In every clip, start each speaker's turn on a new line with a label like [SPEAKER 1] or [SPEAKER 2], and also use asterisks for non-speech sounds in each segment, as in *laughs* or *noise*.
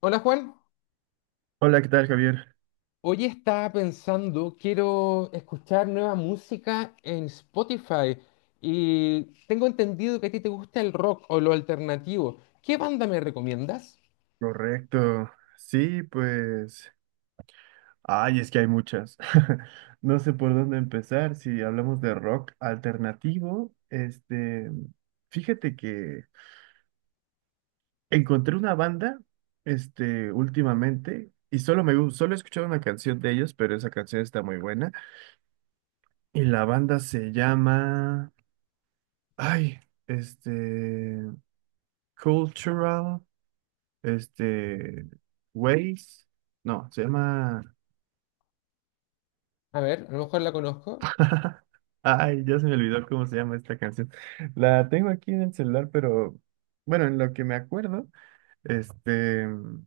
[SPEAKER 1] Hola Juan,
[SPEAKER 2] Hola, ¿qué tal, Javier?
[SPEAKER 1] hoy estaba pensando, quiero escuchar nueva música en Spotify y tengo entendido que a ti te gusta el rock o lo alternativo. ¿Qué banda me recomiendas?
[SPEAKER 2] Correcto. Sí, pues. Ay, es que hay muchas. *laughs* No sé por dónde empezar. Si hablamos de rock alternativo, Fíjate que encontré una banda, últimamente, y solo he escuchado una canción de ellos, pero esa canción está muy buena. Y la banda se llama. Ay, este. Cultural, este. Ways. No, se llama.
[SPEAKER 1] A ver, a lo mejor la conozco.
[SPEAKER 2] *laughs* Ay, ya se me olvidó cómo se llama esta canción. La tengo aquí en el celular, pero bueno, en lo que me acuerdo, este, mm,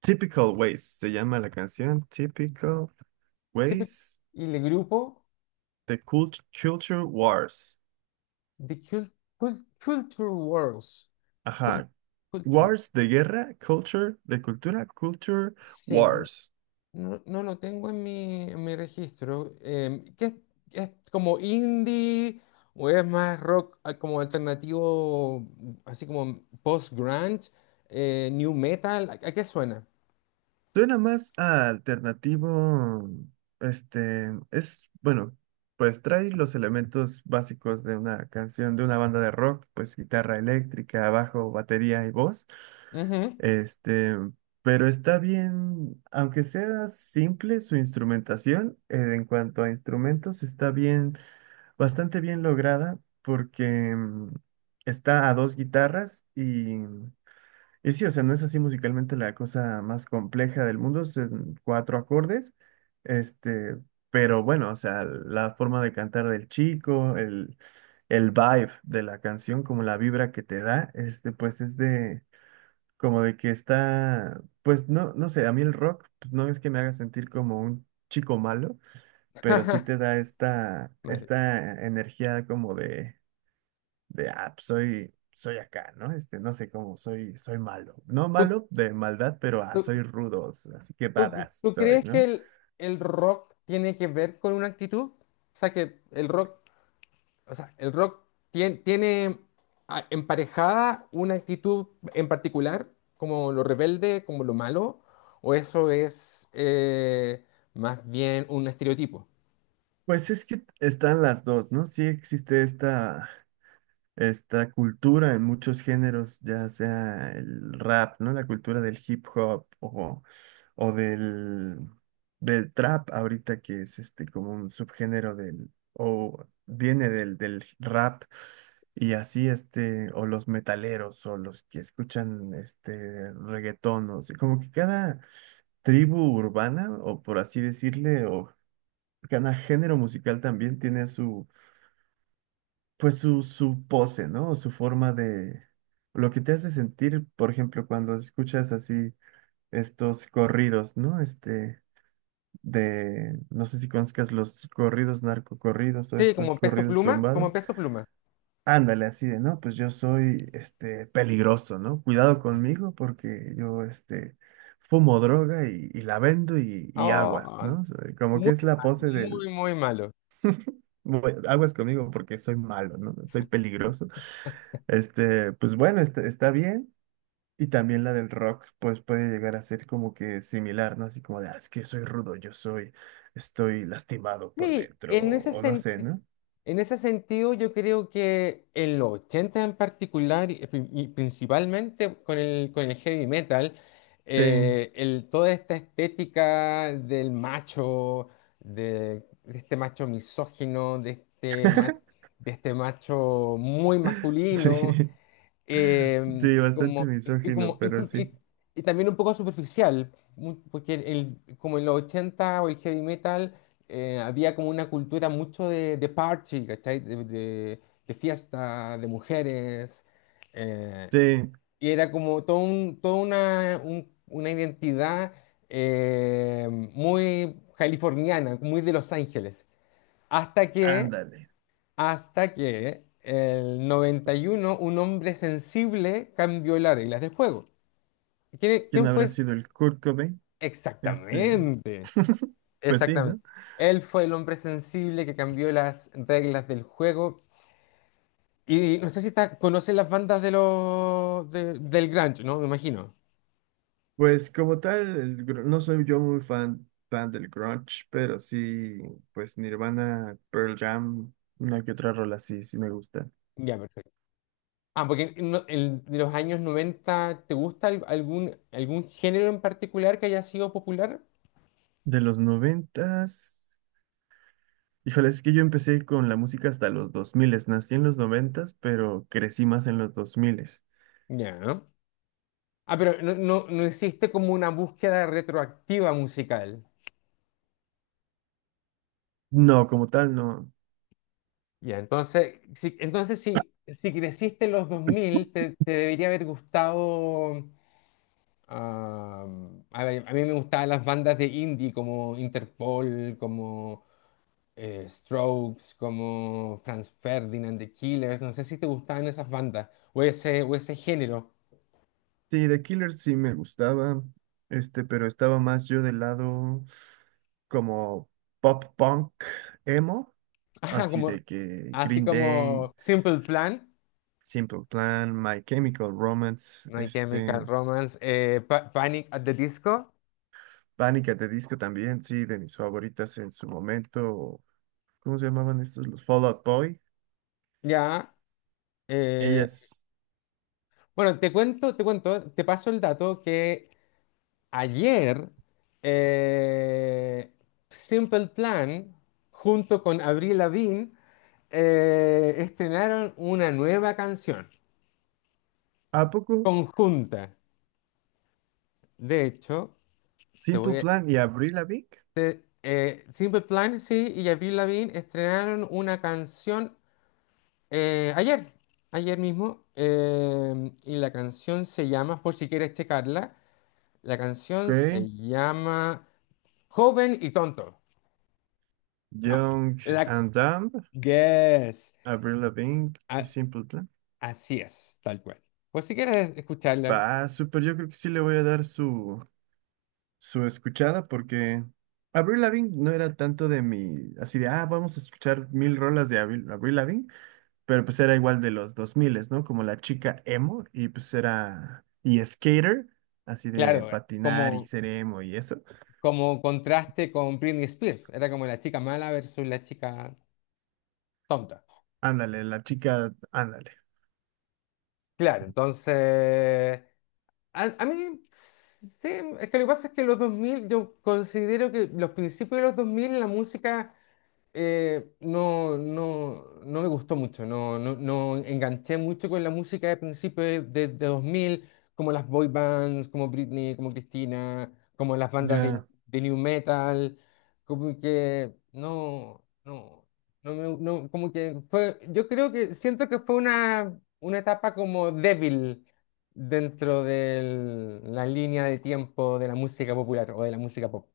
[SPEAKER 2] Typical Ways se llama la canción, Typical
[SPEAKER 1] Siempre-
[SPEAKER 2] Ways,
[SPEAKER 1] Y el grupo
[SPEAKER 2] Culture Wars.
[SPEAKER 1] The Culture Wars. Cul-
[SPEAKER 2] Ajá,
[SPEAKER 1] Culture.
[SPEAKER 2] Wars de guerra, Culture de cultura, Culture
[SPEAKER 1] Sí.
[SPEAKER 2] Wars.
[SPEAKER 1] No, lo tengo en mi registro. ¿Qué es como indie o es más rock, como alternativo, así como post-grunge, new metal? ¿A qué suena?
[SPEAKER 2] Suena más a alternativo, es, bueno, pues trae los elementos básicos de una canción, de una banda de rock, pues guitarra eléctrica, bajo, batería y voz,
[SPEAKER 1] Ujú.
[SPEAKER 2] este, pero está bien, aunque sea simple su instrumentación, en cuanto a instrumentos, está bien, bastante bien lograda porque está a dos guitarras y... Y sí, o sea, no es así musicalmente la cosa más compleja del mundo, son cuatro acordes, este, pero bueno, o sea, la forma de cantar del chico, el vibe de la canción, como la vibra que te da, pues es de, como de que está, pues no, no sé, a mí el rock, pues no es que me haga sentir como un chico malo, pero sí te
[SPEAKER 1] *laughs*
[SPEAKER 2] da esta,
[SPEAKER 1] Vale.
[SPEAKER 2] esta energía como de, ah, pues, soy acá, ¿no? No sé cómo, soy malo. No
[SPEAKER 1] ¿Tú,
[SPEAKER 2] malo de maldad, pero ah,
[SPEAKER 1] tú-
[SPEAKER 2] soy rudo, así que
[SPEAKER 1] tú-
[SPEAKER 2] badass
[SPEAKER 1] tú
[SPEAKER 2] soy,
[SPEAKER 1] crees que
[SPEAKER 2] ¿no?
[SPEAKER 1] el rock tiene que ver con una actitud? O sea, el rock tiene emparejada una actitud en particular, como lo rebelde, como lo malo, o eso es, más bien un estereotipo.
[SPEAKER 2] Pues es que están las dos, ¿no? Sí existe esta. Esta cultura en muchos géneros, ya sea el rap, ¿no? La cultura del hip hop o del, del trap ahorita que es este como un subgénero del, o viene del, del rap y así este, o los metaleros o los que escuchan este reggaetón, o sea, como que cada tribu urbana o por así decirle, o cada género musical también tiene su pues su pose, ¿no? Su forma de... Lo que te hace sentir, por ejemplo, cuando escuchas así estos corridos, ¿no? De... No sé si conozcas los corridos narcocorridos o
[SPEAKER 1] Sí,
[SPEAKER 2] estos
[SPEAKER 1] como Peso
[SPEAKER 2] corridos
[SPEAKER 1] Pluma, como
[SPEAKER 2] tumbados.
[SPEAKER 1] Peso Pluma.
[SPEAKER 2] Ándale, así de, ¿no? Pues yo soy, peligroso, ¿no? Cuidado conmigo porque yo, fumo droga y la vendo y aguas,
[SPEAKER 1] Oh,
[SPEAKER 2] ¿no? O sea, como que
[SPEAKER 1] muy
[SPEAKER 2] es la
[SPEAKER 1] malo,
[SPEAKER 2] pose del
[SPEAKER 1] muy, muy malo.
[SPEAKER 2] bu- aguas conmigo porque soy malo, ¿no? Soy peligroso. Pues bueno, está bien. Y también la del rock, pues puede llegar a ser como que similar, ¿no? Así como de, "Ah, es que soy rudo, yo soy, estoy lastimado por
[SPEAKER 1] Sí,
[SPEAKER 2] dentro,
[SPEAKER 1] en ese
[SPEAKER 2] o no sé,
[SPEAKER 1] sentido.
[SPEAKER 2] ¿no?
[SPEAKER 1] En ese sentido, yo creo que en los 80 en particular, y principalmente con el, heavy metal,
[SPEAKER 2] Sí,
[SPEAKER 1] toda esta estética del macho, de este macho misógino, de este, ma-
[SPEAKER 2] *laughs*
[SPEAKER 1] de este macho muy
[SPEAKER 2] sí,
[SPEAKER 1] masculino,
[SPEAKER 2] sí, bastante
[SPEAKER 1] y
[SPEAKER 2] misógino,
[SPEAKER 1] como
[SPEAKER 2] pero
[SPEAKER 1] inclu-
[SPEAKER 2] sí.
[SPEAKER 1] y también un poco superficial, porque como en los 80 o el heavy metal había como una cultura mucho de party, ¿cachai? De fiesta, de mujeres, eh,
[SPEAKER 2] Sí,
[SPEAKER 1] y era como todo un, toda una, un- una identidad, muy californiana, muy de Los Ángeles, hasta que
[SPEAKER 2] ándale.
[SPEAKER 1] hasta que el 91 un hombre sensible cambió las reglas del juego. ¿Quién,
[SPEAKER 2] ¿Quién
[SPEAKER 1] quién fue?
[SPEAKER 2] habrá sido el Kurt Cobain? Este,
[SPEAKER 1] Exactamente,
[SPEAKER 2] pues sí,
[SPEAKER 1] exactamente.
[SPEAKER 2] ¿no?
[SPEAKER 1] Él fue el hombre sensible que cambió las reglas del juego. Y no sé si conoce las bandas del grunge, ¿no? Me imagino.
[SPEAKER 2] Pues como tal, no soy yo muy fan del grunge, pero sí, pues Nirvana, Pearl Jam, una que otra rola sí, sí me gusta.
[SPEAKER 1] Ya, perfecto. Ah, porque de los años noventa, ¿te gusta algún género en particular que haya sido popular?
[SPEAKER 2] De los noventas, híjole, es que yo empecé con la música hasta los dos miles, nací en los noventas, pero crecí más en los dos miles.
[SPEAKER 1] Ya. Ah, pero no hiciste como una búsqueda retroactiva musical.
[SPEAKER 2] No, como tal, no.
[SPEAKER 1] Ya, entonces si creciste en los 2000, te debería haber gustado. ah, a ver, a mí me gustaban las bandas de indie como Interpol, como Strokes, como Franz Ferdinand, The Killers. No sé si te gustaban esas bandas o ese género.
[SPEAKER 2] Sí, The Killers sí me gustaba, pero estaba más yo del lado como pop punk, emo,
[SPEAKER 1] *laughs* Ajá,
[SPEAKER 2] así de que
[SPEAKER 1] así
[SPEAKER 2] Green Day.
[SPEAKER 1] como Simple Plan,
[SPEAKER 2] Simple Plan, My Chemical Romance,
[SPEAKER 1] My Chemical Romance, Panic at the Disco.
[SPEAKER 2] Pánica de Disco también, sí, de mis favoritas en su momento. ¿Cómo se llamaban estos? Los Fall Out Boy.
[SPEAKER 1] Ya, eh,
[SPEAKER 2] Ellas,
[SPEAKER 1] bueno, te cuento, te paso el dato que ayer, eh, Simple Plan junto con Avril Lavigne estrenaron una nueva canción
[SPEAKER 2] ¿a poco?
[SPEAKER 1] conjunta. De hecho, te
[SPEAKER 2] Simple
[SPEAKER 1] voy a,
[SPEAKER 2] Plan y Avril Lavigne.
[SPEAKER 1] te- Simple Plan, sí, y Avril Lavigne estrenaron una canción ayer, ayer mismo, y la canción se llama, por si quieres checarla. La canción
[SPEAKER 2] Ok,
[SPEAKER 1] se llama Joven y Tonto. No,
[SPEAKER 2] Young
[SPEAKER 1] la
[SPEAKER 2] and Dumb,
[SPEAKER 1] Yes.
[SPEAKER 2] Avril Lavigne y
[SPEAKER 1] A-
[SPEAKER 2] Simple Plan.
[SPEAKER 1] Así es, tal cual. Pues si quieres escucharla,
[SPEAKER 2] Va, súper, yo creo que sí le voy a dar su, su escuchada porque Avril Lavigne no era tanto de mi, así de, ah, vamos a escuchar mil rolas de Avril Lavigne. Pero pues era igual de los 2000, ¿no? Como la chica emo y pues era y skater, así de
[SPEAKER 1] claro,
[SPEAKER 2] patinar y
[SPEAKER 1] como,
[SPEAKER 2] ser emo y eso.
[SPEAKER 1] como contraste con Britney Spears. Era como la chica mala versus la chica tonta.
[SPEAKER 2] Ándale, la chica, ándale.
[SPEAKER 1] Claro, entonces. A mí. Sí, es que lo que pasa es que los 2000, yo considero que los principios de los 2000 la música, no me gustó mucho, no enganché mucho con la música de principios de 2000, como las boy bands, como Britney, como Christina, como las bandas de,
[SPEAKER 2] Ya.
[SPEAKER 1] de new metal, como que no, como que fue, yo creo que siento que fue una etapa como débil dentro de la línea de tiempo de la música popular o de la música pop.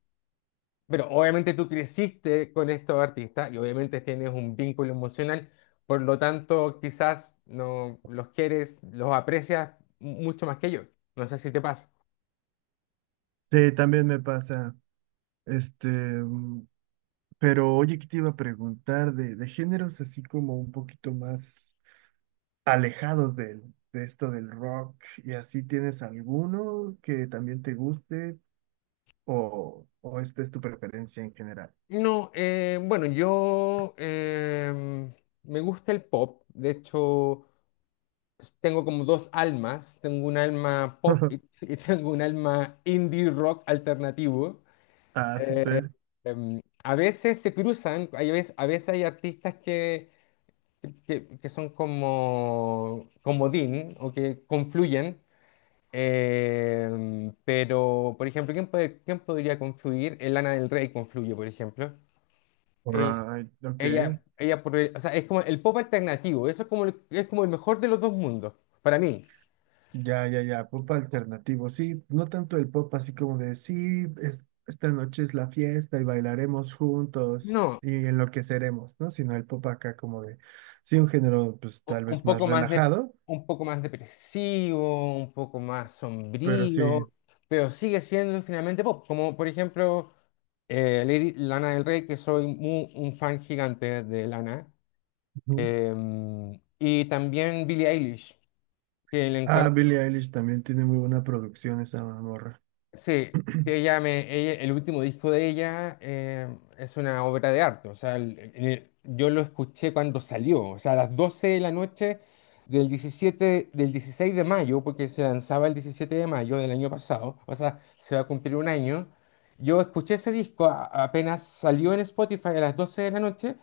[SPEAKER 1] Pero obviamente tú creciste con estos artistas y obviamente tienes un vínculo emocional, por lo tanto quizás no los quieres, los aprecias mucho más que yo. No sé si te pasa.
[SPEAKER 2] Sí, también me pasa. Este, mm, pero oye, ¿qué te iba a preguntar de géneros así como un poquito más alejados del, de esto del rock? ¿Y así tienes alguno que también te guste o esta es tu preferencia en general?
[SPEAKER 1] No, bueno, yo me gusta el pop. De hecho, tengo como dos almas. Tengo un alma pop, y,
[SPEAKER 2] *laughs*
[SPEAKER 1] *laughs* y tengo un alma indie rock alternativo.
[SPEAKER 2] Ah,
[SPEAKER 1] Eh,
[SPEAKER 2] súper.
[SPEAKER 1] a veces se cruzan, a veces hay artistas que son como comodín o que confluyen. Pero, por ejemplo, quién podría confluir? El Lana del Rey confluye, por ejemplo. Eh,
[SPEAKER 2] Alright, ok.
[SPEAKER 1] ella, o sea, es como el pop alternativo, eso es como el mejor de los dos mundos, para mí.
[SPEAKER 2] Ya, ya, ya, pop alternativo, sí, no tanto el pop así como de, sí, esta noche es la fiesta y bailaremos juntos
[SPEAKER 1] No,
[SPEAKER 2] y enloqueceremos, ¿no? Sino el pop acá como de, sí, un género pues
[SPEAKER 1] u-
[SPEAKER 2] tal
[SPEAKER 1] un
[SPEAKER 2] vez más
[SPEAKER 1] poco más de,
[SPEAKER 2] relajado,
[SPEAKER 1] un poco más depresivo, un poco más
[SPEAKER 2] pero sí.
[SPEAKER 1] sombrío, pero sigue siendo finalmente pop, como por ejemplo, Lady Lana del Rey, que soy un fan gigante de Lana,
[SPEAKER 2] Ujú.
[SPEAKER 1] y también Billie Eilish, que le
[SPEAKER 2] Ah,
[SPEAKER 1] encuentro.
[SPEAKER 2] Billie Eilish también tiene muy buena producción esa morra.
[SPEAKER 1] Sí, te llame, el último disco de ella es una obra de arte, o sea, yo lo escuché cuando salió, o sea, a las 12 de la noche del 17, del 16 de mayo, porque se lanzaba el 17 de mayo del año pasado, o sea, se va a cumplir un año, yo escuché ese disco apenas salió en Spotify a las 12 de la noche,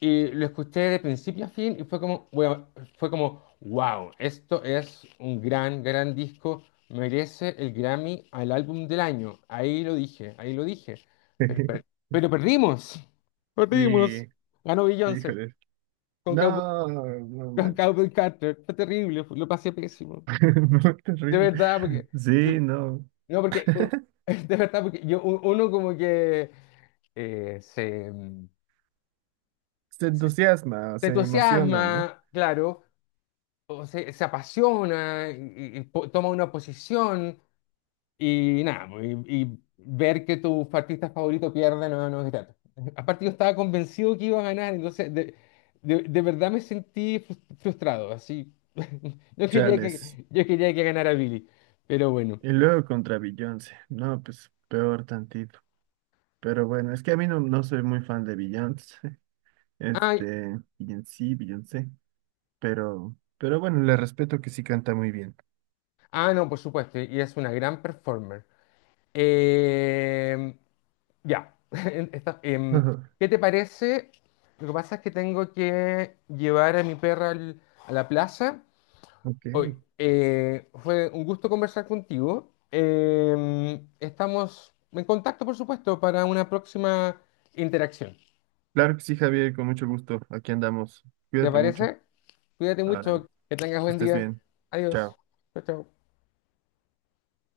[SPEAKER 1] y lo escuché de principio a fin y bueno, fue como, wow, esto es un gran, gran disco. Merece el Grammy al álbum del año. Ahí lo dije, ahí lo dije. Pero, per-
[SPEAKER 2] *laughs*
[SPEAKER 1] pero perdimos. Perdimos.
[SPEAKER 2] Sí,
[SPEAKER 1] Ganó Beyoncé
[SPEAKER 2] híjole.
[SPEAKER 1] con Cowboy,
[SPEAKER 2] No, no
[SPEAKER 1] con
[SPEAKER 2] manches.
[SPEAKER 1] Cowboy Carter. Fue terrible, lo pasé pésimo.
[SPEAKER 2] *laughs* Muy
[SPEAKER 1] De
[SPEAKER 2] terrible.
[SPEAKER 1] verdad, porque.
[SPEAKER 2] Sí, no.
[SPEAKER 1] No, porque. *laughs* De verdad, porque uno como que eh, se,
[SPEAKER 2] Se
[SPEAKER 1] se-
[SPEAKER 2] entusiasma,
[SPEAKER 1] se
[SPEAKER 2] se emociona, ¿no?
[SPEAKER 1] entusiasma, claro, o se apasiona, y, toma una posición. Y nada, pues, y ver que tu artista favorito pierde, no es grato. *laughs* Aparte yo estaba convencido que iba a ganar, entonces de verdad me sentí frustrado, así. *laughs* Yo quería
[SPEAKER 2] Chales.
[SPEAKER 1] que, yo quería que ganara Billy, pero bueno.
[SPEAKER 2] Y luego contra Beyoncé. No, pues peor tantito. Pero bueno, es que a mí no, no soy muy fan de Beyoncé. *laughs*
[SPEAKER 1] Ay,
[SPEAKER 2] Beyoncé. Pero bueno, le respeto que sí canta muy bien.
[SPEAKER 1] no, por supuesto, y es una gran performer. Eh, ya. *laughs* Esta- em,
[SPEAKER 2] *laughs*
[SPEAKER 1] ¿qué te parece? Lo que pasa es que tengo que llevar a mi perra a la plaza.
[SPEAKER 2] Ok.
[SPEAKER 1] Hoy, fue un gusto conversar contigo. Estamos en contacto, por supuesto, para una próxima interacción.
[SPEAKER 2] Claro que sí, Javier, con mucho gusto. Aquí andamos.
[SPEAKER 1] ¿Te
[SPEAKER 2] Cuídate mucho.
[SPEAKER 1] parece? Cuídate
[SPEAKER 2] Árale.
[SPEAKER 1] mucho, que tengas
[SPEAKER 2] Que
[SPEAKER 1] buen
[SPEAKER 2] estés
[SPEAKER 1] día.
[SPEAKER 2] bien.
[SPEAKER 1] Adiós.
[SPEAKER 2] Chao.
[SPEAKER 1] Chao, chao.